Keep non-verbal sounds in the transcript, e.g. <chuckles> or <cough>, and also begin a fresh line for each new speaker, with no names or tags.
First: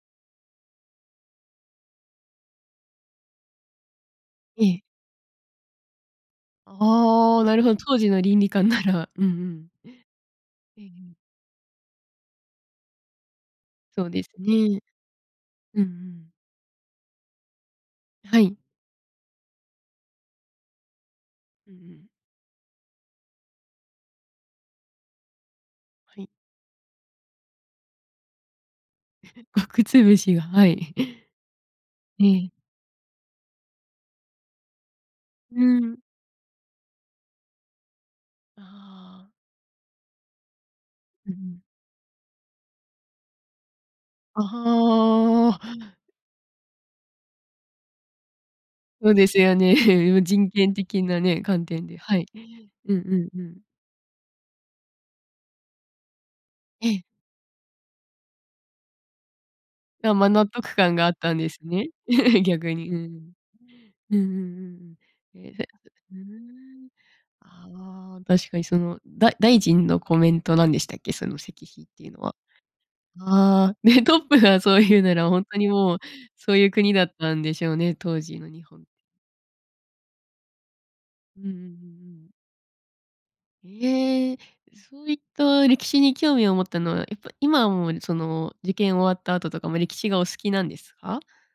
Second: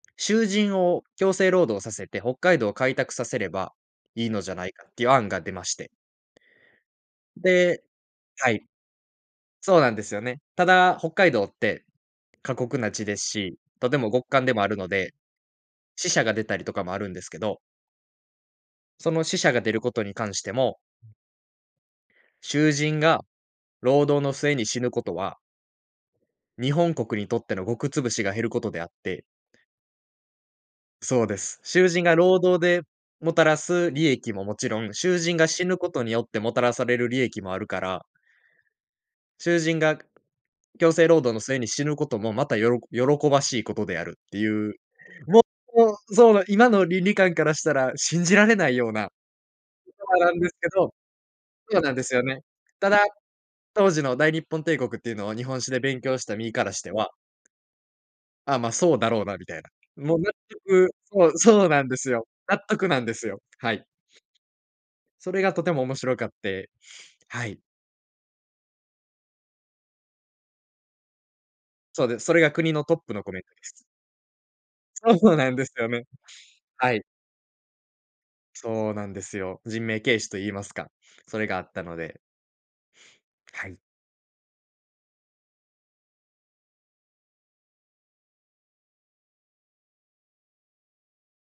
囚人を強制労働させて、北海道を開拓させれば、いいのじゃ
え
ない
え。
かっていう案が出まして
ああ、なるほど。
で
当時の倫理
はい。
観なら。うんうん。
そうなんですよね。た
え、う
だ北
ん。
海道って過酷な地ですし、とて
そう
も
で
極
す
寒でもある
ね。
ので、
うんう
死者
ん。
が出たりとかもあるんですけど
はい。
その死者が出ることに関しても
うんうん。
囚人が労働の末に死ぬことは
はい。
日本国にとっての穀潰しが減ることであって
<chuckles> 穀潰しが、はい。<chuckles>
そうです。囚人が
え
労
え。
働でもたらす利益ももちろん、囚人が
う
死ぬこ
ん。
とによってもたらされる利益もあるから
ああ。
囚人がくく強制労
う
働
んう
の末
ん。
に死ぬこともまたよろこ喜ばしいことであるって
あ、
いう、も
はあ。
う、そうの、今の倫理観からしたら、信じられないようない
そうですよね。
そ
も
う
う、
なん
人
ですけ
権
ど、
的なね、観
そう
点
なん
で
です
は
よ
い。
ね。た
うんう
だ、
んうん。
当時の大日本帝国っていうのは、日本史で勉強した身からし
え
て
え。
はああ、ま、そうだろうなみたいな。
あ、
もう、
ま、
納
納得
得
感があっ
そう、
たんです
そうなん
ね。
ですよ。
<chuckles>
納
逆
得
に、う
なんです
ん。
よ、はい。
うんうん
そ
うんうん。
れ
へへ、
が
あ、
とても
で
面
う
白
ー
かって、
ん。
はい。
ああ、確かにその、だ大臣のコメントなんでしたっけ？その石碑って
そう
いう
で、
の
そ
は。
れが国のトップのコメントで
ああ、
す。
ね、トップがそう言うな
そう
ら
そう
ほん
なん
と
で
に
すよ
もう、
ね。
そういう国
は
だ
い。
ったんでしょうね、当時の日本。
そうなんですよ。人命軽視と言いますか、そ
うんう
れ
んうん
があ
う
ったので。
んうん。
はい。
いええ。え、そういった歴史に興味を持ったのは、やっぱ今もその、受験終わった後とかも歴史がお好きなんですか？